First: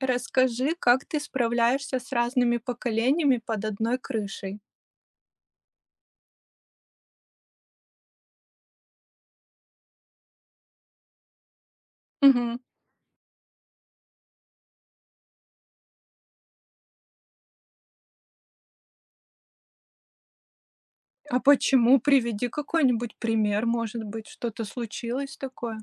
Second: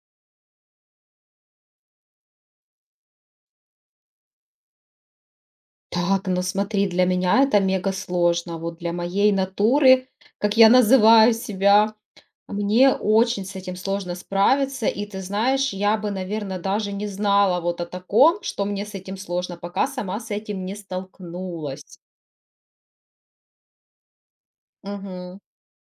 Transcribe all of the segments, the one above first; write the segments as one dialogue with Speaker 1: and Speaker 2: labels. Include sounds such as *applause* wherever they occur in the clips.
Speaker 1: Расскажи, как ты справляешься с разными поколениями под одной крышей?
Speaker 2: Так, ну смотри, для меня это мега сложно. Вот для моей натуры, как я называю себя,
Speaker 1: Мгм.
Speaker 2: мне очень с этим сложно справиться. И ты знаешь, я бы, наверное, даже не знала вот о таком, что мне с этим сложно, пока сама с этим не
Speaker 1: А почему?
Speaker 2: столкнулась.
Speaker 1: Приведи какой-нибудь пример, может быть, что-то случилось
Speaker 2: Мгм.
Speaker 1: такое?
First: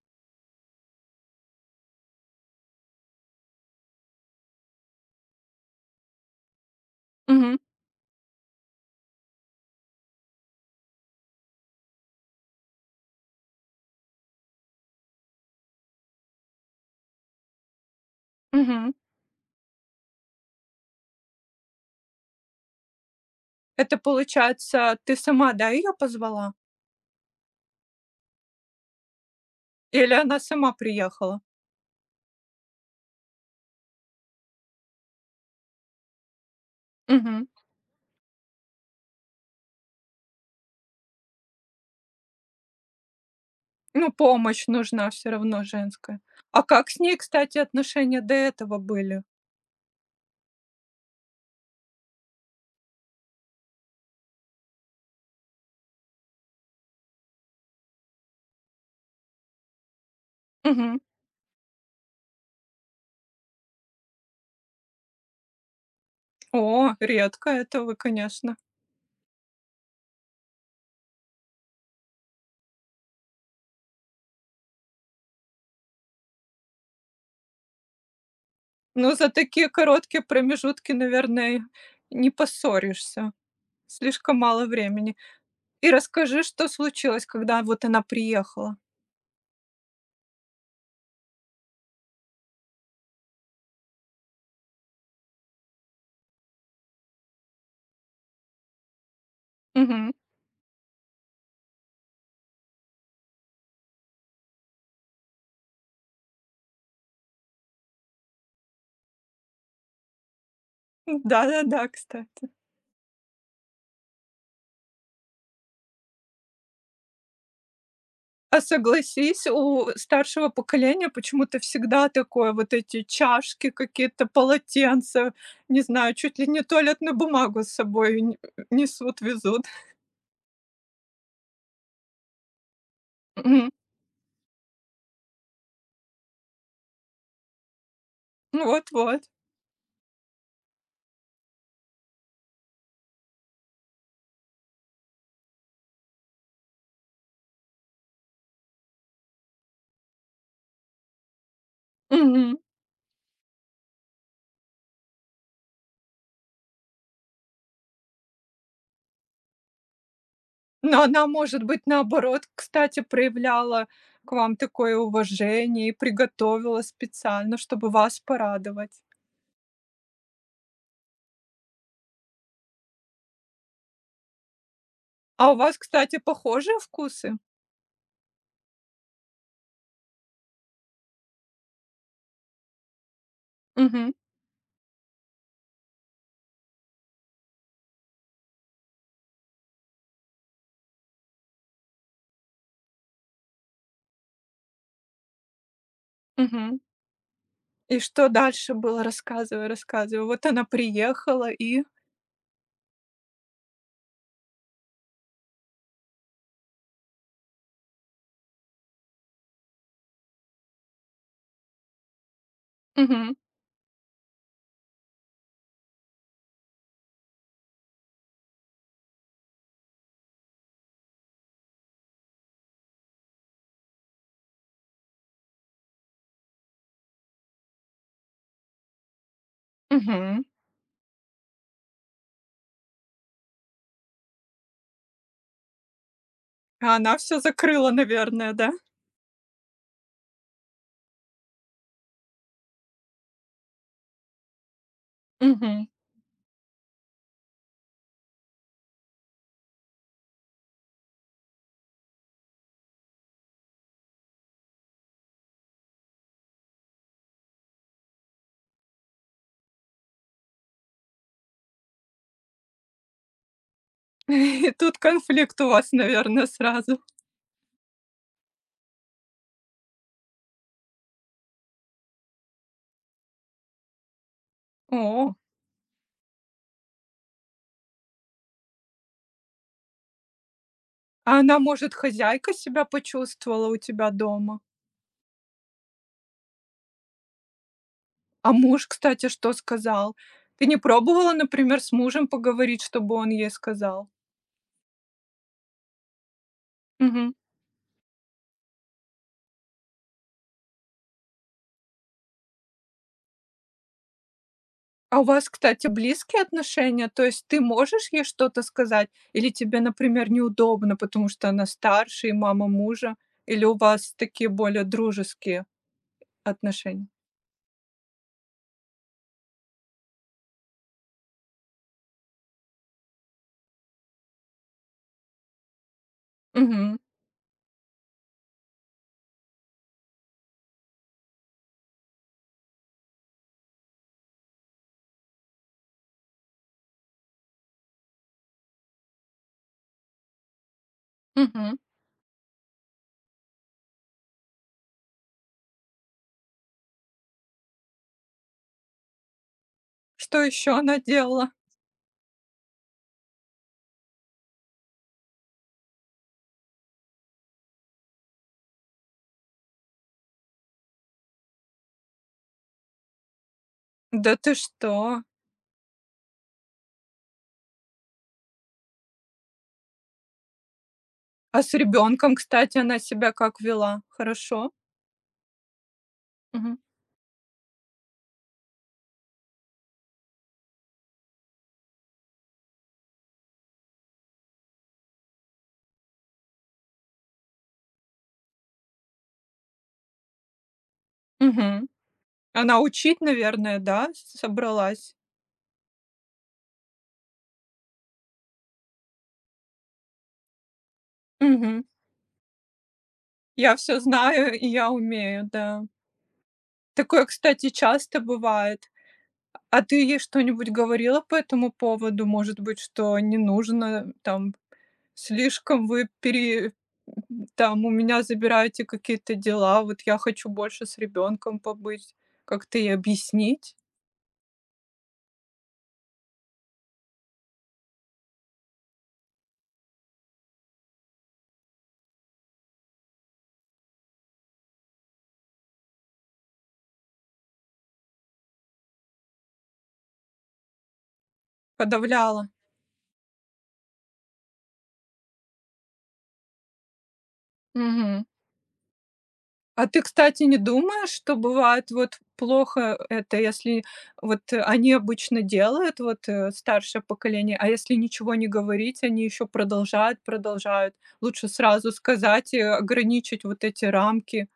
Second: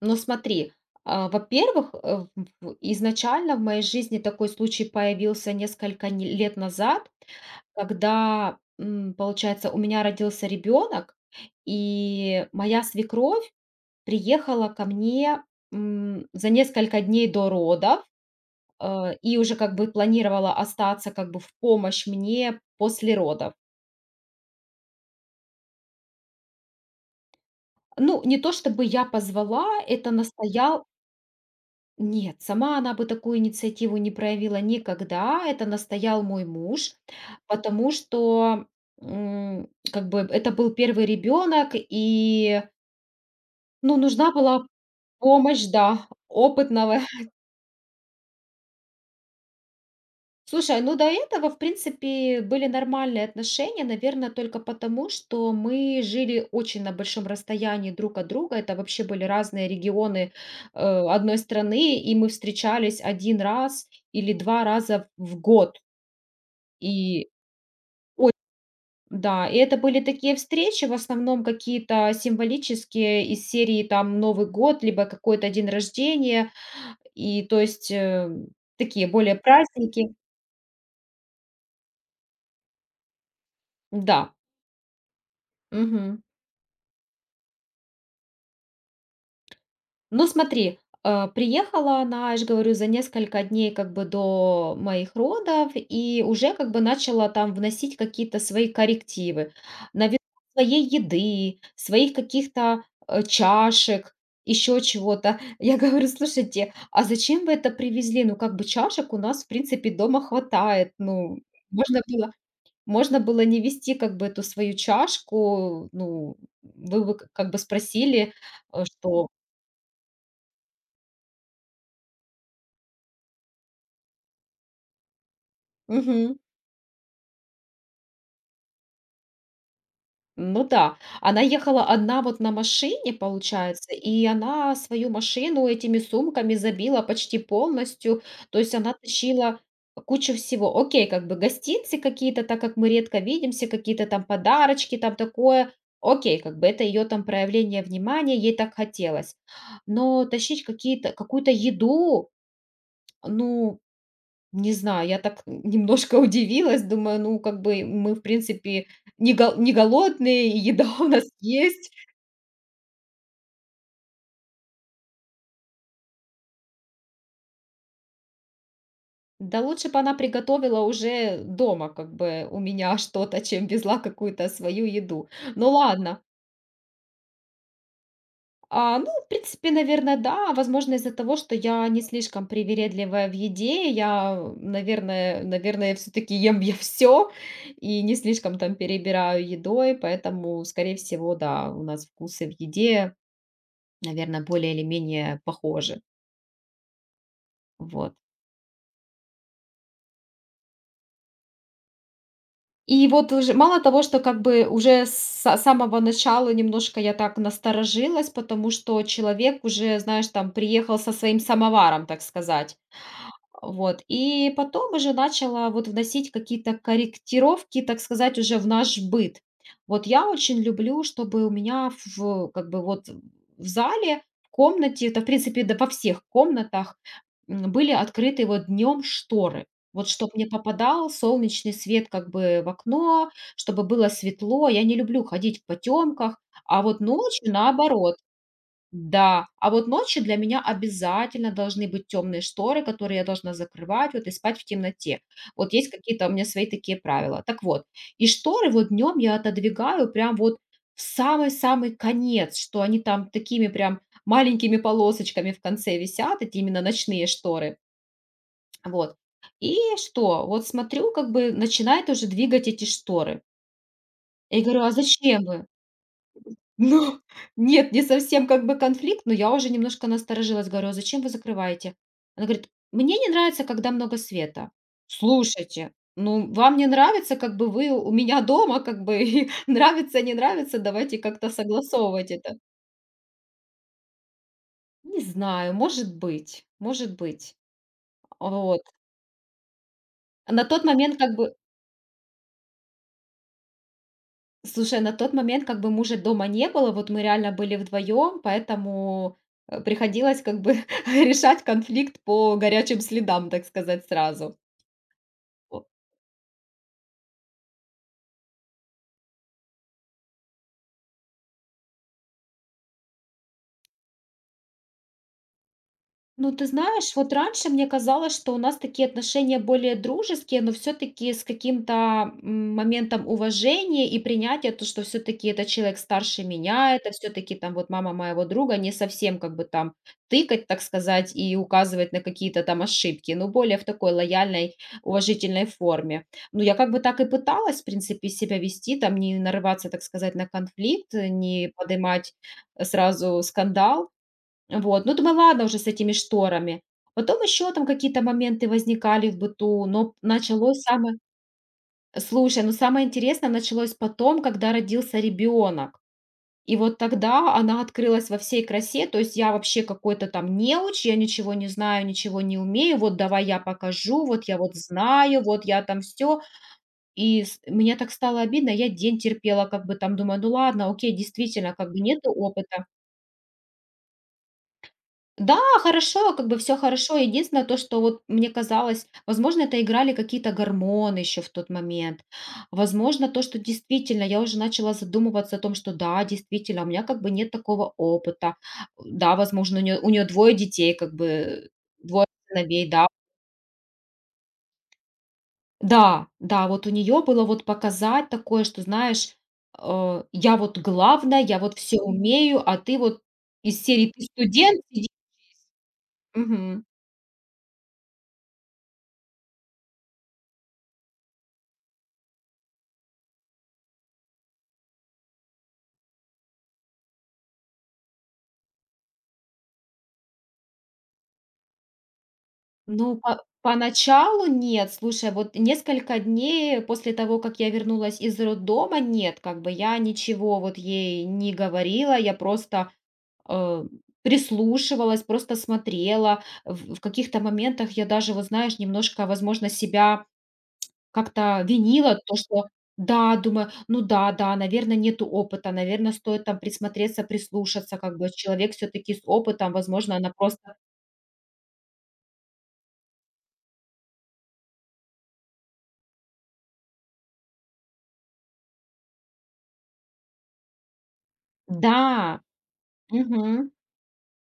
Speaker 2: Ну смотри, а, во-первых, изначально в моей жизни такой случай появился несколько лет назад.
Speaker 1: Мгм.
Speaker 2: Когда, получается, у меня родился ребенок, и моя свекровь приехала ко мне, за несколько дней до родов,
Speaker 1: Мгм.
Speaker 2: и уже как бы планировала остаться как бы в помощь мне после родов.
Speaker 1: Это получается, ты сама, да, ее позвала?
Speaker 2: Ну, не то чтобы я позвала, это
Speaker 1: Или она сама
Speaker 2: настоял.
Speaker 1: приехала?
Speaker 2: Нет, сама она бы такую инициативу не проявила никогда, это настоял мой муж,
Speaker 1: Мгм.
Speaker 2: потому что, как бы это был первый ребенок, и ну,
Speaker 1: Ну,
Speaker 2: нужна была
Speaker 1: помощь нужна все равно
Speaker 2: помощь, да,
Speaker 1: женская. А как с
Speaker 2: опытного.
Speaker 1: ней,
Speaker 2: *laughs*
Speaker 1: кстати, отношения до этого были?
Speaker 2: Слушай, ну до этого, в принципе, были нормальные отношения, наверное, только потому, что мы жили очень на большом расстоянии друг от друга. Это вообще были разные регионы
Speaker 1: Мгм.
Speaker 2: одной страны, и мы встречались один раз или два раза в год.
Speaker 1: О,
Speaker 2: И
Speaker 1: редко это вы,
Speaker 2: о-
Speaker 1: конечно.
Speaker 2: да, и это были такие встречи, в основном какие-то символические из серии там Новый год, либо какой-то день рождения. И то есть, такие
Speaker 1: Но за
Speaker 2: более
Speaker 1: такие
Speaker 2: праздники.
Speaker 1: короткие промежутки, наверное, не поссоришься.
Speaker 2: Да,
Speaker 1: Слишком мало времени. И
Speaker 2: мгм.
Speaker 1: расскажи, что случилось, когда вот она приехала.
Speaker 2: Но смотри, приехала она, я же говорю, за несколько дней как бы до моих родов и уже как бы начала там вносить какие-то свои коррективы.
Speaker 1: Мгм.
Speaker 2: Навела своей еды, своих каких-то, чашек, еще чего-то. *laughs* Я говорю: "Слушайте, а зачем вы это привезли? Ну, как бы чашек у нас, в принципе, дома хватает. Ну,
Speaker 1: Да-да-да,
Speaker 2: можно было.
Speaker 1: кстати.
Speaker 2: Можно было не вести как бы эту свою чашку, ну, вы бы к как бы спросили,
Speaker 1: А
Speaker 2: что".
Speaker 1: согласись, у старшего поколения почему-то всегда такое, вот эти чашки какие-то, полотенца, не знаю, чуть
Speaker 2: Мгм.
Speaker 1: ли не туалетную бумагу с собой н несут, везут.
Speaker 2: Ну да. Она ехала одна вот на машине,
Speaker 1: Мгм.
Speaker 2: получается, и она свою машину этими сумками забила почти полностью. То есть она
Speaker 1: Вот-вот.
Speaker 2: тащила кучу всего. Окей, как бы гостинцы какие-то, так как мы редко видимся, какие-то там подарочки, там такое. Окей, как бы это ее там проявление внимания, ей так хотелось. Но тащить какие-то какую-то еду.
Speaker 1: Мгм.
Speaker 2: Ну, не знаю, я так немножко *laughs* удивилась, думаю, ну, как бы мы, в принципе, не голодные, и еда *laughs*
Speaker 1: Но
Speaker 2: у нас
Speaker 1: она, может быть,
Speaker 2: есть.
Speaker 1: наоборот, кстати, проявляла к вам такое уважение и приготовила специально, чтобы вас порадовать.
Speaker 2: Да лучше бы она приготовила уже дома, как бы у меня *laughs* что-то, чем везла какую-то свою еду.
Speaker 1: А у
Speaker 2: Ну
Speaker 1: вас, кстати,
Speaker 2: ладно.
Speaker 1: похожие вкусы?
Speaker 2: Ну, в принципе, наверное, да. Возможно, из-за того, что я не слишком привередливая в еде,
Speaker 1: Мгм,
Speaker 2: я, наверное, все-таки ем я *laughs* все и не слишком там перебираю едой, поэтому, скорее всего, да, у нас вкусы в еде, наверное, более или менее похожи.
Speaker 1: мгм. И
Speaker 2: Вот.
Speaker 1: что дальше было? Рассказывай, рассказывай. Вот она приехала и
Speaker 2: И вот уже мало того, что как бы уже с са самого начала немножко я так насторожилась, потому что человек уже, знаешь, там приехал со своим самоваром, так сказать.
Speaker 1: Мгм,
Speaker 2: Вот. И потом уже начала вот вносить какие-то корректировки, так сказать, уже в наш быт. Вот я очень люблю, чтобы у меня как бы вот в зале, в комнате, это в принципе да во всех комнатах были открыты вот днем шторы. Вот чтобы
Speaker 1: мгм.
Speaker 2: не попадал солнечный свет как бы в окно, чтобы было светло. Я не люблю ходить в потемках, а
Speaker 1: А
Speaker 2: вот
Speaker 1: она все
Speaker 2: ночью
Speaker 1: закрыла,
Speaker 2: наоборот.
Speaker 1: наверное, да?
Speaker 2: Да, а вот ночью для меня обязательно должны быть темные шторы, которые я должна закрывать, вот и спать в темноте.
Speaker 1: *laughs*
Speaker 2: Вот
Speaker 1: Мгм.
Speaker 2: есть какие-то у меня свои такие правила. Так вот, и шторы вот днем я отодвигаю прям вот в самый-самый конец, что они там такими прям маленькими полосочками в конце висят, эти именно ночные шторы. Вот. И что? Вот смотрю, как бы начинает уже двигать эти шторы. И
Speaker 1: И
Speaker 2: говорю: "А
Speaker 1: тут
Speaker 2: зачем
Speaker 1: конфликт
Speaker 2: вы?"
Speaker 1: у вас, наверное, сразу.
Speaker 2: Ну, нет, не совсем как бы конфликт, но я уже немножко насторожилась, говорю: "А зачем вы закрываете?" Она говорит: "Мне не нравится, когда много света".
Speaker 1: О.
Speaker 2: Слушайте, ну, вам не нравится, как бы вы у меня дома, как бы *laughs* и нравится, не нравится, давайте
Speaker 1: А
Speaker 2: как-то
Speaker 1: она, может,
Speaker 2: согласовывать
Speaker 1: хозяйка
Speaker 2: это.
Speaker 1: себя почувствовала у тебя дома?
Speaker 2: Не знаю, может быть, может быть.
Speaker 1: А
Speaker 2: Вот.
Speaker 1: муж, кстати, что сказал?
Speaker 2: На
Speaker 1: Ты не
Speaker 2: тот момент
Speaker 1: пробовала,
Speaker 2: как бы.
Speaker 1: например, с мужем поговорить, чтобы он ей сказал?
Speaker 2: Слушай, на тот момент как бы мужа дома не было, вот мы
Speaker 1: Мгм.
Speaker 2: реально были вдвоем, поэтому, приходилось как бы *laughs* решать конфликт по горячим следам, так сказать, сразу.
Speaker 1: А у вас, кстати, близкие отношения? То есть ты можешь ей что-то сказать? Или тебе, например, неудобно, потому что она старше и мама мужа? Или у вас такие более дружеские
Speaker 2: Ну, ты
Speaker 1: отношения?
Speaker 2: знаешь, вот раньше мне казалось, что у нас такие отношения более дружеские, но все-таки с каким-то моментом уважения и принятия, то, что все-таки это человек старше меня,
Speaker 1: Мгм.
Speaker 2: это все-таки там вот мама моего друга, не совсем как бы там тыкать, так сказать, и указывать на какие-то там ошибки, но более в такой лояльной, уважительной форме. Ну, я как бы так и пыталась, в принципе, себя вести, там не нарываться, так сказать, на конфликт, не
Speaker 1: Мгм.
Speaker 2: поднимать сразу скандал, вот, ну, думаю, ладно уже с этими шторами. Потом еще там какие-то моменты возникали в быту, но
Speaker 1: Что еще
Speaker 2: началось
Speaker 1: она
Speaker 2: самое.
Speaker 1: делала?
Speaker 2: Слушай, ну, самое интересное началось потом, когда родился ребенок. И вот тогда она открылась во всей красе, то есть я вообще какой-то там неуч, я ничего не знаю, ничего не умею, вот давай я покажу,
Speaker 1: Да
Speaker 2: вот
Speaker 1: ты
Speaker 2: я вот
Speaker 1: что?
Speaker 2: знаю, вот я там все. И мне так стало обидно, я день терпела, как бы там думаю, ну ладно, окей,
Speaker 1: А
Speaker 2: действительно,
Speaker 1: с
Speaker 2: как бы нет
Speaker 1: ребенком, кстати,
Speaker 2: опыта.
Speaker 1: она себя как вела? Хорошо?
Speaker 2: Да, хорошо, как бы все
Speaker 1: Мгм.
Speaker 2: хорошо. Единственное то, что вот мне казалось, возможно, это играли какие-то гормоны еще в тот момент. Возможно, то, что действительно я уже начала задумываться о том, что да, действительно, у меня как бы нет такого опыта. Да, возможно, у нее двое детей, как бы,
Speaker 1: Мгм.
Speaker 2: двое
Speaker 1: Она
Speaker 2: сыновей, да.
Speaker 1: учить, наверное, да, собралась?
Speaker 2: Да, да, вот у нее было вот показать такое, что, знаешь, я вот главная, я вот
Speaker 1: Мгм.
Speaker 2: все умею, а ты вот
Speaker 1: Я
Speaker 2: из
Speaker 1: все
Speaker 2: серии: "Ты
Speaker 1: знаю и
Speaker 2: студент,
Speaker 1: я
Speaker 2: сиди".
Speaker 1: умею, да. Такое, кстати, часто бывает. А ты ей что-нибудь говорила по этому поводу? Может быть, что не нужно, там, слишком вы пере там, у меня забираете какие-то дела, вот я хочу больше с ребенком побыть. Как-то ей
Speaker 2: Ну, по
Speaker 1: объяснить?
Speaker 2: поначалу нет. Слушай, вот несколько дней после того, как я вернулась из роддома, нет, как бы я ничего вот ей не говорила, я просто, э, прислушивалась, просто смотрела. В каких-то моментах я даже, вот знаешь, немножко, возможно, себя как-то винила, то,
Speaker 1: Подавляла.
Speaker 2: что да, думаю, ну да, да, наверное, нету опыта, наверное, стоит там присмотреться, прислушаться, как
Speaker 1: Мгм.
Speaker 2: бы человек все таки с опытом,
Speaker 1: А ты,
Speaker 2: возможно, она
Speaker 1: кстати, не
Speaker 2: просто.
Speaker 1: думаешь, что бывает вот плохо это, если вот они обычно делают, вот старшее поколение, а если ничего не говорить, они еще продолжают, продолжают. Лучше сразу
Speaker 2: Да,
Speaker 1: сказать и ограничить вот
Speaker 2: мгм.
Speaker 1: эти рамки.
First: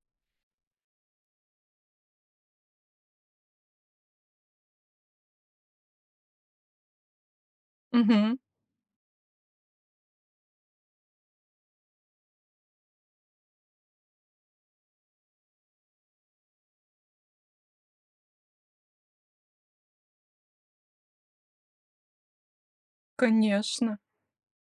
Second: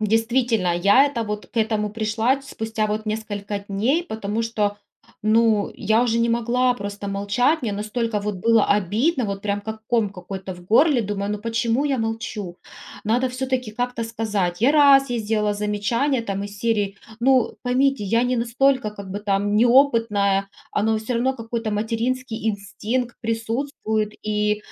Speaker 2: Действительно, я это вот к этому пришла спустя вот несколько дней, потому что, ну, я уже не могла просто молчать, мне настолько вот
Speaker 1: Мгм.
Speaker 2: было обидно, вот прям как ком какой-то в горле, думаю, ну почему я молчу? Надо все-таки как-то сказать. Я раз ей сделала замечание там из серии: "Ну, поймите, я не настолько как бы там неопытная, оно все равно какой-то материнский инстинкт
Speaker 1: Конечно,
Speaker 2: присутствует, и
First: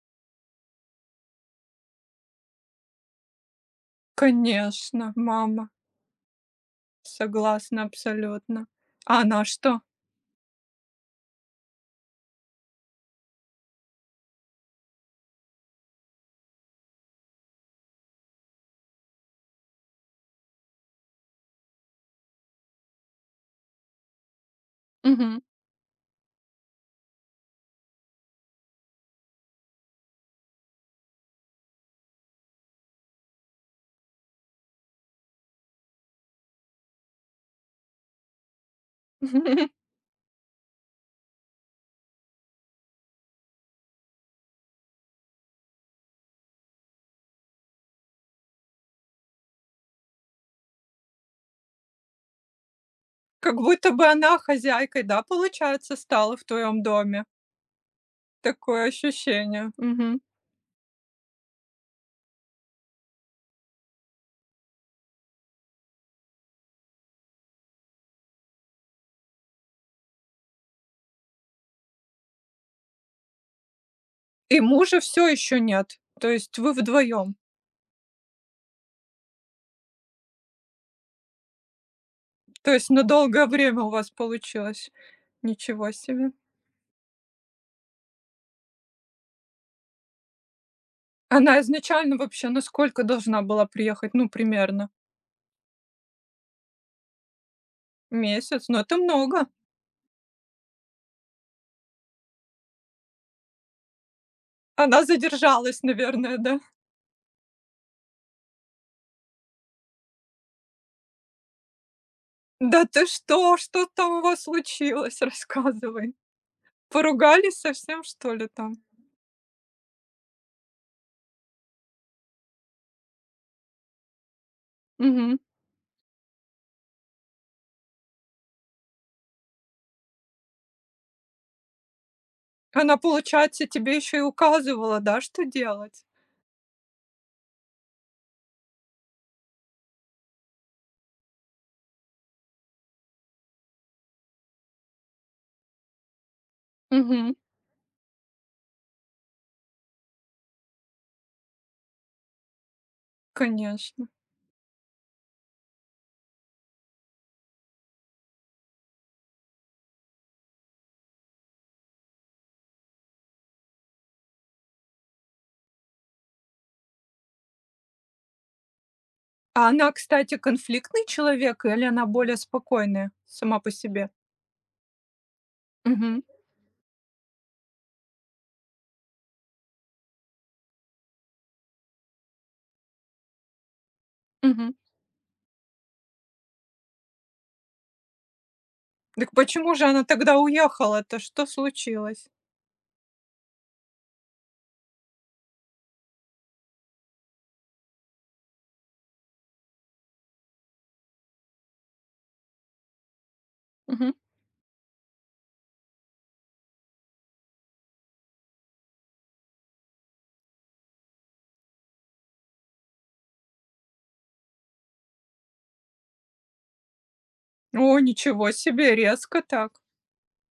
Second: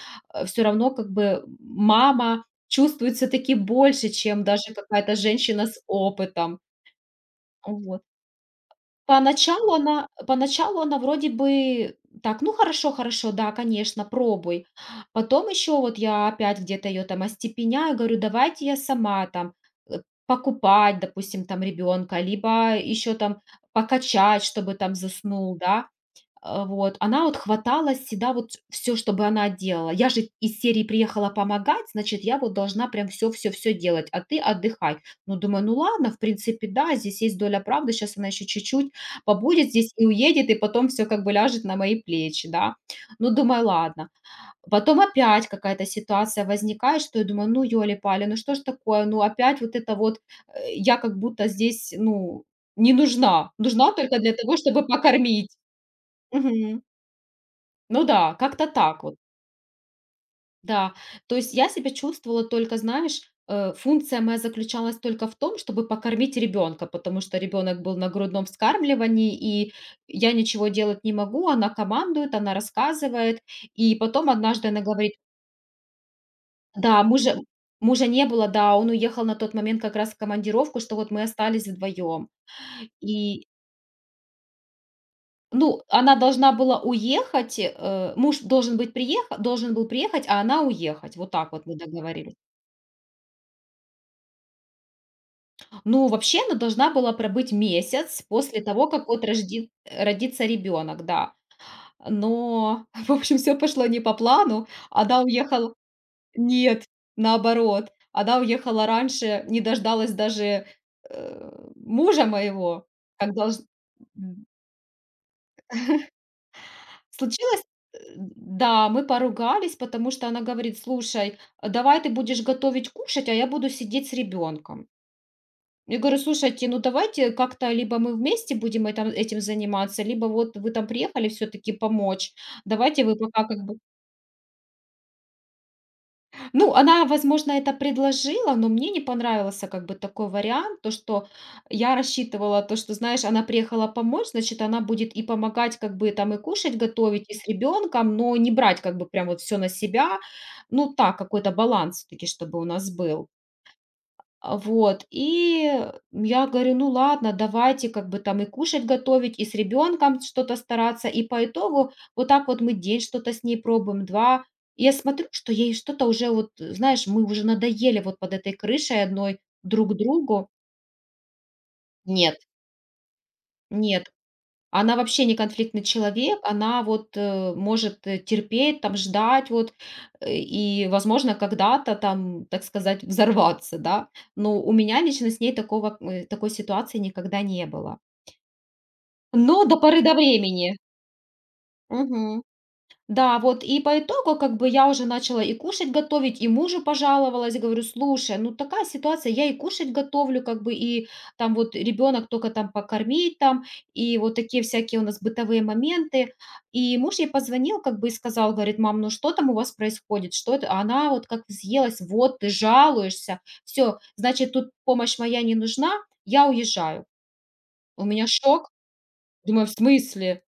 Speaker 2: все равно как бы мама чувствует всё-таки больше, чем даже
Speaker 1: конечно,
Speaker 2: какая-то женщина
Speaker 1: мама,
Speaker 2: с опытом".
Speaker 1: согласна
Speaker 2: Вот.
Speaker 1: абсолютно. А она
Speaker 2: Поначалу
Speaker 1: что?
Speaker 2: она поначалу она вроде бы так: "Ну, хорошо, хорошо, да, конечно, пробуй". Потом еще вот я опять где-то ее там остепеняю, говорю: "Давайте я сама там, э, покупать, допустим, там ребенка либо еще там покачать, чтобы там
Speaker 1: Мгм.
Speaker 2: заснул, да". Вот. Она вот хваталась всегда вот все, чтобы она делала. Я же из серии приехала помогать, значит, я вот должна прям все, все, все делать, а ты отдыхай. Ну, думаю, ну ладно, в принципе, да, здесь есть доля правды. Сейчас она еще чуть-чуть побудет здесь
Speaker 1: *laughs*
Speaker 2: и уедет, и потом все как бы ляжет на мои плечи, да. Ну, думаю, ладно. Потом опять какая-то ситуация возникает, что я думаю, ну, ёли-пали, ну что ж такое, ну опять вот это вот, я как будто здесь, ну, не нужна,
Speaker 1: Как будто
Speaker 2: нужна
Speaker 1: бы
Speaker 2: только для
Speaker 1: она
Speaker 2: того, чтобы
Speaker 1: хозяйкой, да,
Speaker 2: покормить.
Speaker 1: получается, стала в твоем доме.
Speaker 2: Ну да, как-то
Speaker 1: Такое
Speaker 2: так вот,
Speaker 1: ощущение. Мгм.
Speaker 2: да. То есть я себя чувствовала только, знаешь, функция моя заключалась только в том, чтобы покормить ребенка, потому что ребенок был на грудном вскармливании, и я ничего делать не могу, она командует, она рассказывает, и потом
Speaker 1: И
Speaker 2: однажды она
Speaker 1: мужа
Speaker 2: говорит.
Speaker 1: все еще нет. То есть вы
Speaker 2: Да, мужа,
Speaker 1: вдвоем.
Speaker 2: мужа не было, да, он уехал на тот момент как раз в командировку, что вот мы остались вдвоем.
Speaker 1: То есть на долгое
Speaker 2: И
Speaker 1: время у вас получилось.
Speaker 2: ну,
Speaker 1: Ничего
Speaker 2: она
Speaker 1: себе.
Speaker 2: должна была уехать, муж должен был приехать, а она уехать. Вот так
Speaker 1: Она
Speaker 2: вот мы
Speaker 1: изначально
Speaker 2: договорились.
Speaker 1: вообще насколько должна была приехать? Ну, примерно
Speaker 2: Ну, вообще она должна была пробыть месяц после
Speaker 1: месяц, но
Speaker 2: того,
Speaker 1: это
Speaker 2: как вот
Speaker 1: много.
Speaker 2: рожди родится ребенок, да. Но, *laughs* в общем, все пошло не по плану.
Speaker 1: Она
Speaker 2: Она уехала,
Speaker 1: задержалась, наверное, да?
Speaker 2: нет, наоборот. Она уехала раньше, не дождалась даже, мужа
Speaker 1: Да
Speaker 2: моего,
Speaker 1: ты
Speaker 2: как долж
Speaker 1: что? Что там у вас
Speaker 2: м.
Speaker 1: случилось? *laughs* Рассказывай. Поругались
Speaker 2: Случилось,
Speaker 1: совсем, что ли, там?
Speaker 2: да, мы поругались, потому что она говорит: "Слушай, давай ты будешь готовить кушать, а я буду сидеть с ребенком".
Speaker 1: Мгм.
Speaker 2: Я говорю: "Слушайте, ну давайте как-то либо мы вместе будем этом этим заниматься, либо вот вы там приехали все таки помочь.
Speaker 1: Она,
Speaker 2: Давайте вы пока как
Speaker 1: получается,
Speaker 2: бы".
Speaker 1: тебе еще и указывала, да, что делать?
Speaker 2: Ну, она, возможно, это предложила, но мне не понравился как бы такой вариант, то, что я рассчитывала, то, что, знаешь, она приехала помочь, значит, она будет и помогать, как бы там и кушать готовить,
Speaker 1: Угу.
Speaker 2: и с ребенком, но не брать как бы прям вот все на себя. Ну так, какой-то баланс всё-таки, чтобы у нас был.
Speaker 1: Конечно.
Speaker 2: Вот, и я говорю: "Ну ладно, давайте как бы там и кушать готовить, и с ребенком что-то стараться". И по итогу вот так вот мы день что-то с ней пробуем, 2. И я смотрю, что ей что-то уже вот, знаешь, мы уже надоели вот под этой крышей одной
Speaker 1: А она,
Speaker 2: друг
Speaker 1: кстати,
Speaker 2: другу.
Speaker 1: конфликтный человек или она более
Speaker 2: Нет,
Speaker 1: спокойная сама по
Speaker 2: нет,
Speaker 1: себе?
Speaker 2: она вообще не конфликтный
Speaker 1: Мгм,
Speaker 2: человек, она вот, может, терпеть, там, ждать вот, и, возможно, когда-то там, так сказать, взорваться, да. Но
Speaker 1: мгм.
Speaker 2: у меня лично с ней такого, такой ситуации никогда не было.
Speaker 1: Так
Speaker 2: Но
Speaker 1: почему
Speaker 2: до
Speaker 1: же
Speaker 2: поры
Speaker 1: она
Speaker 2: до
Speaker 1: тогда
Speaker 2: времени.
Speaker 1: уехала-то? Что случилось?
Speaker 2: Мгм. Да, вот и по итогу как бы я уже начала и кушать готовить, и мужу пожаловалась, говорю: "Слушай, ну такая ситуация, я и кушать готовлю, как бы, и там вот ребенок только там покормить там".
Speaker 1: Мгм.
Speaker 2: И вот такие всякие у нас бытовые моменты. И муж ей позвонил как бы и сказал, говорит: "Мам, ну что там у вас происходит? Что это?" А она вот как взъелась: "Вот ты жалуешься. Все, значит, тут помощь моя не нужна, я уезжаю".
Speaker 1: О,
Speaker 2: У меня
Speaker 1: ничего
Speaker 2: шок.
Speaker 1: себе, резко
Speaker 2: Думаю: "В
Speaker 1: так.
Speaker 2: смысле?"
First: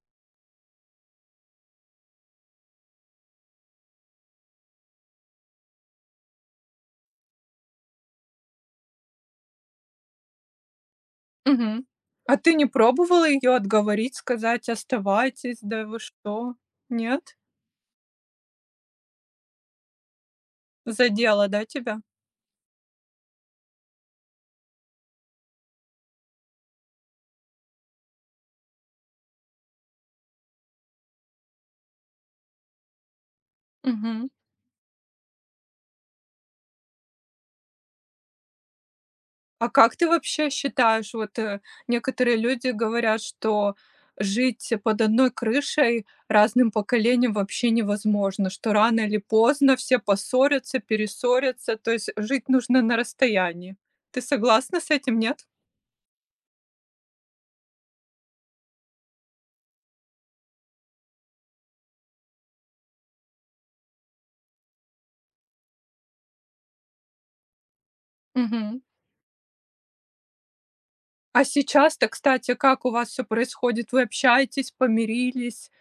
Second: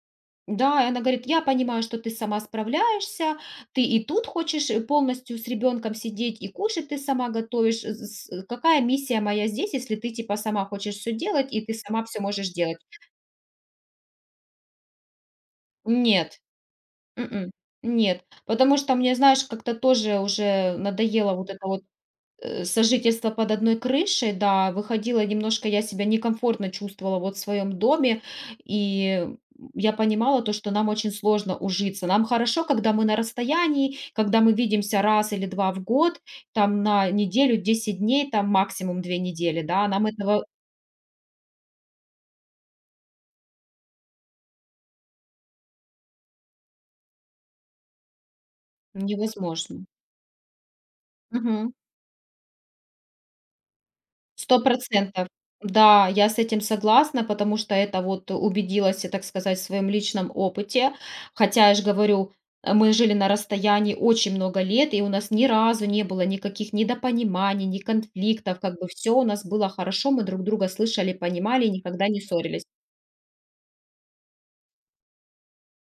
Speaker 2: Да, и она говорит: "Я понимаю, что ты сама справляешься, ты и тут хочешь, полностью с ребенком сидеть, и кушать ты сама готовишь. З з Какая миссия моя здесь, если ты, типа, сама хочешь все делать, и ты
Speaker 1: Мгм.
Speaker 2: сама все
Speaker 1: А
Speaker 2: можешь
Speaker 1: ты не
Speaker 2: делать?"
Speaker 1: пробовала ее отговорить, сказать: "Оставайтесь, да вы
Speaker 2: Нет,
Speaker 1: что"? Нет?
Speaker 2: м нет, потому что мне, знаешь, как-то тоже уже надоело вот
Speaker 1: Задело, да,
Speaker 2: это вот
Speaker 1: тебя?
Speaker 2: сожительство под одной крышей, да, выходила немножко, я себя некомфортно чувствовала вот в своем доме, и я понимала то, что нам очень сложно ужиться. Нам хорошо, когда мы на расстоянии,
Speaker 1: Мгм.
Speaker 2: когда мы видимся раз или два в год, там на неделю, 10 дней, там максимум 2 недели,
Speaker 1: А
Speaker 2: да,
Speaker 1: как
Speaker 2: нам
Speaker 1: ты
Speaker 2: этого
Speaker 1: вообще считаешь, вот, некоторые люди говорят, что жить под одной крышей разным поколениям вообще невозможно, что рано или поздно
Speaker 2: невозможно.
Speaker 1: все поссорятся, перессорятся, то есть жить нужно на расстоянии. Ты
Speaker 2: Сто
Speaker 1: согласна с этим,
Speaker 2: процентов.
Speaker 1: нет?
Speaker 2: Да, я с этим согласна, потому что это вот убедилась я, так сказать, в своем личном опыте. Хотя, я же говорю, мы жили на расстоянии очень много лет, и у нас ни разу не было никаких недопониманий, ни конфликтов. Как
Speaker 1: Мгм.
Speaker 2: бы все у нас было хорошо, мы друг друга слышали,
Speaker 1: А
Speaker 2: понимали и
Speaker 1: сейчас-то,
Speaker 2: никогда не
Speaker 1: кстати,
Speaker 2: ссорились.
Speaker 1: как у вас все происходит? Вы общаетесь, помирились?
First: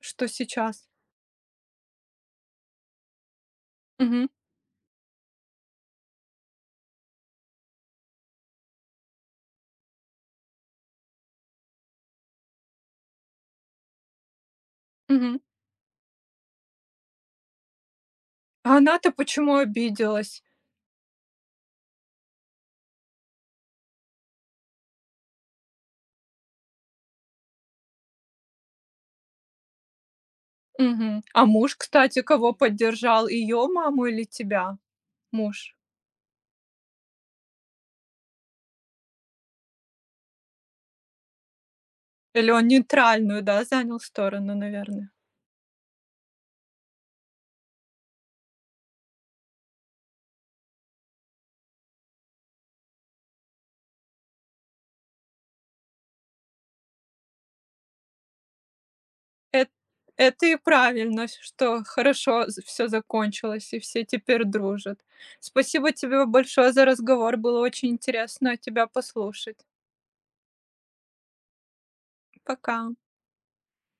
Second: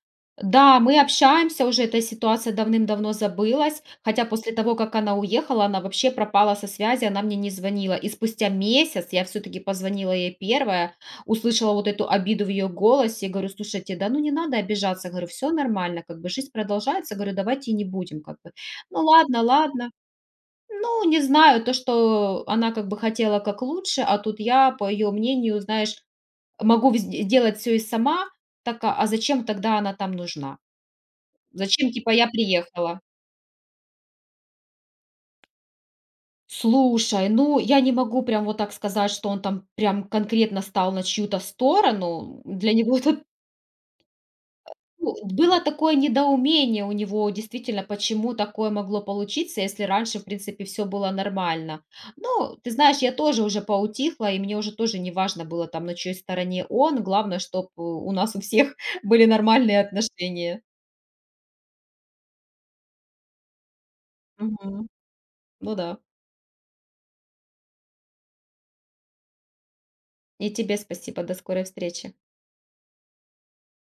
Speaker 1: Что
Speaker 2: Да,
Speaker 1: сейчас?
Speaker 2: мы общаемся уже, эта ситуация давным-давно забылась, хотя
Speaker 1: Мгм,
Speaker 2: после того, как она уехала, она вообще пропала со связи, она мне не звонила. И спустя месяц я все-таки позвонила ей первая, услышала вот эту обиду в ее голосе, говорю: "Слушайте, да ну не надо обижаться", говорю:
Speaker 1: мгм.
Speaker 2: "Все нормально, как бы жизнь продолжается", говорю: "Давайте и не будем, как бы".
Speaker 1: А
Speaker 2: Ну
Speaker 1: она-то
Speaker 2: ладно,
Speaker 1: почему
Speaker 2: ладно.
Speaker 1: обиделась?
Speaker 2: Ну, не знаю, то, что она как бы хотела как лучше, а тут я, по ее мнению, знаешь, могу делать все и сама, так, а зачем тогда она там нужна?
Speaker 1: Мгм. А муж,
Speaker 2: Зачем, типа,
Speaker 1: кстати,
Speaker 2: я
Speaker 1: кого
Speaker 2: приехала?
Speaker 1: поддержал? Ее маму или тебя? Муж.
Speaker 2: Слушай, ну, я не могу прям вот так сказать, что он там прям конкретно стал на чью-то сторону.
Speaker 1: Или он
Speaker 2: Для него это,
Speaker 1: нейтральную, да, занял сторону, наверное.
Speaker 2: ну, было такое недоумение у него, действительно, почему такое могло получиться, если раньше, в принципе, все было нормально. Ну, ты знаешь, я тоже уже поутихла, и мне уже тоже не важно было там, на чьей стороне он. Главное, чтобы у нас у всех *laughs* были
Speaker 1: Эт
Speaker 2: нормальные
Speaker 1: Это и
Speaker 2: отношения.
Speaker 1: правильно, что хорошо все закончилось, и все теперь
Speaker 2: Мгм.
Speaker 1: дружат.
Speaker 2: Ну да.
Speaker 1: Спасибо тебе большое за разговор. Было очень интересно тебя послушать.
Speaker 2: И тебе спасибо. До скорой встречи.
Speaker 1: Пока.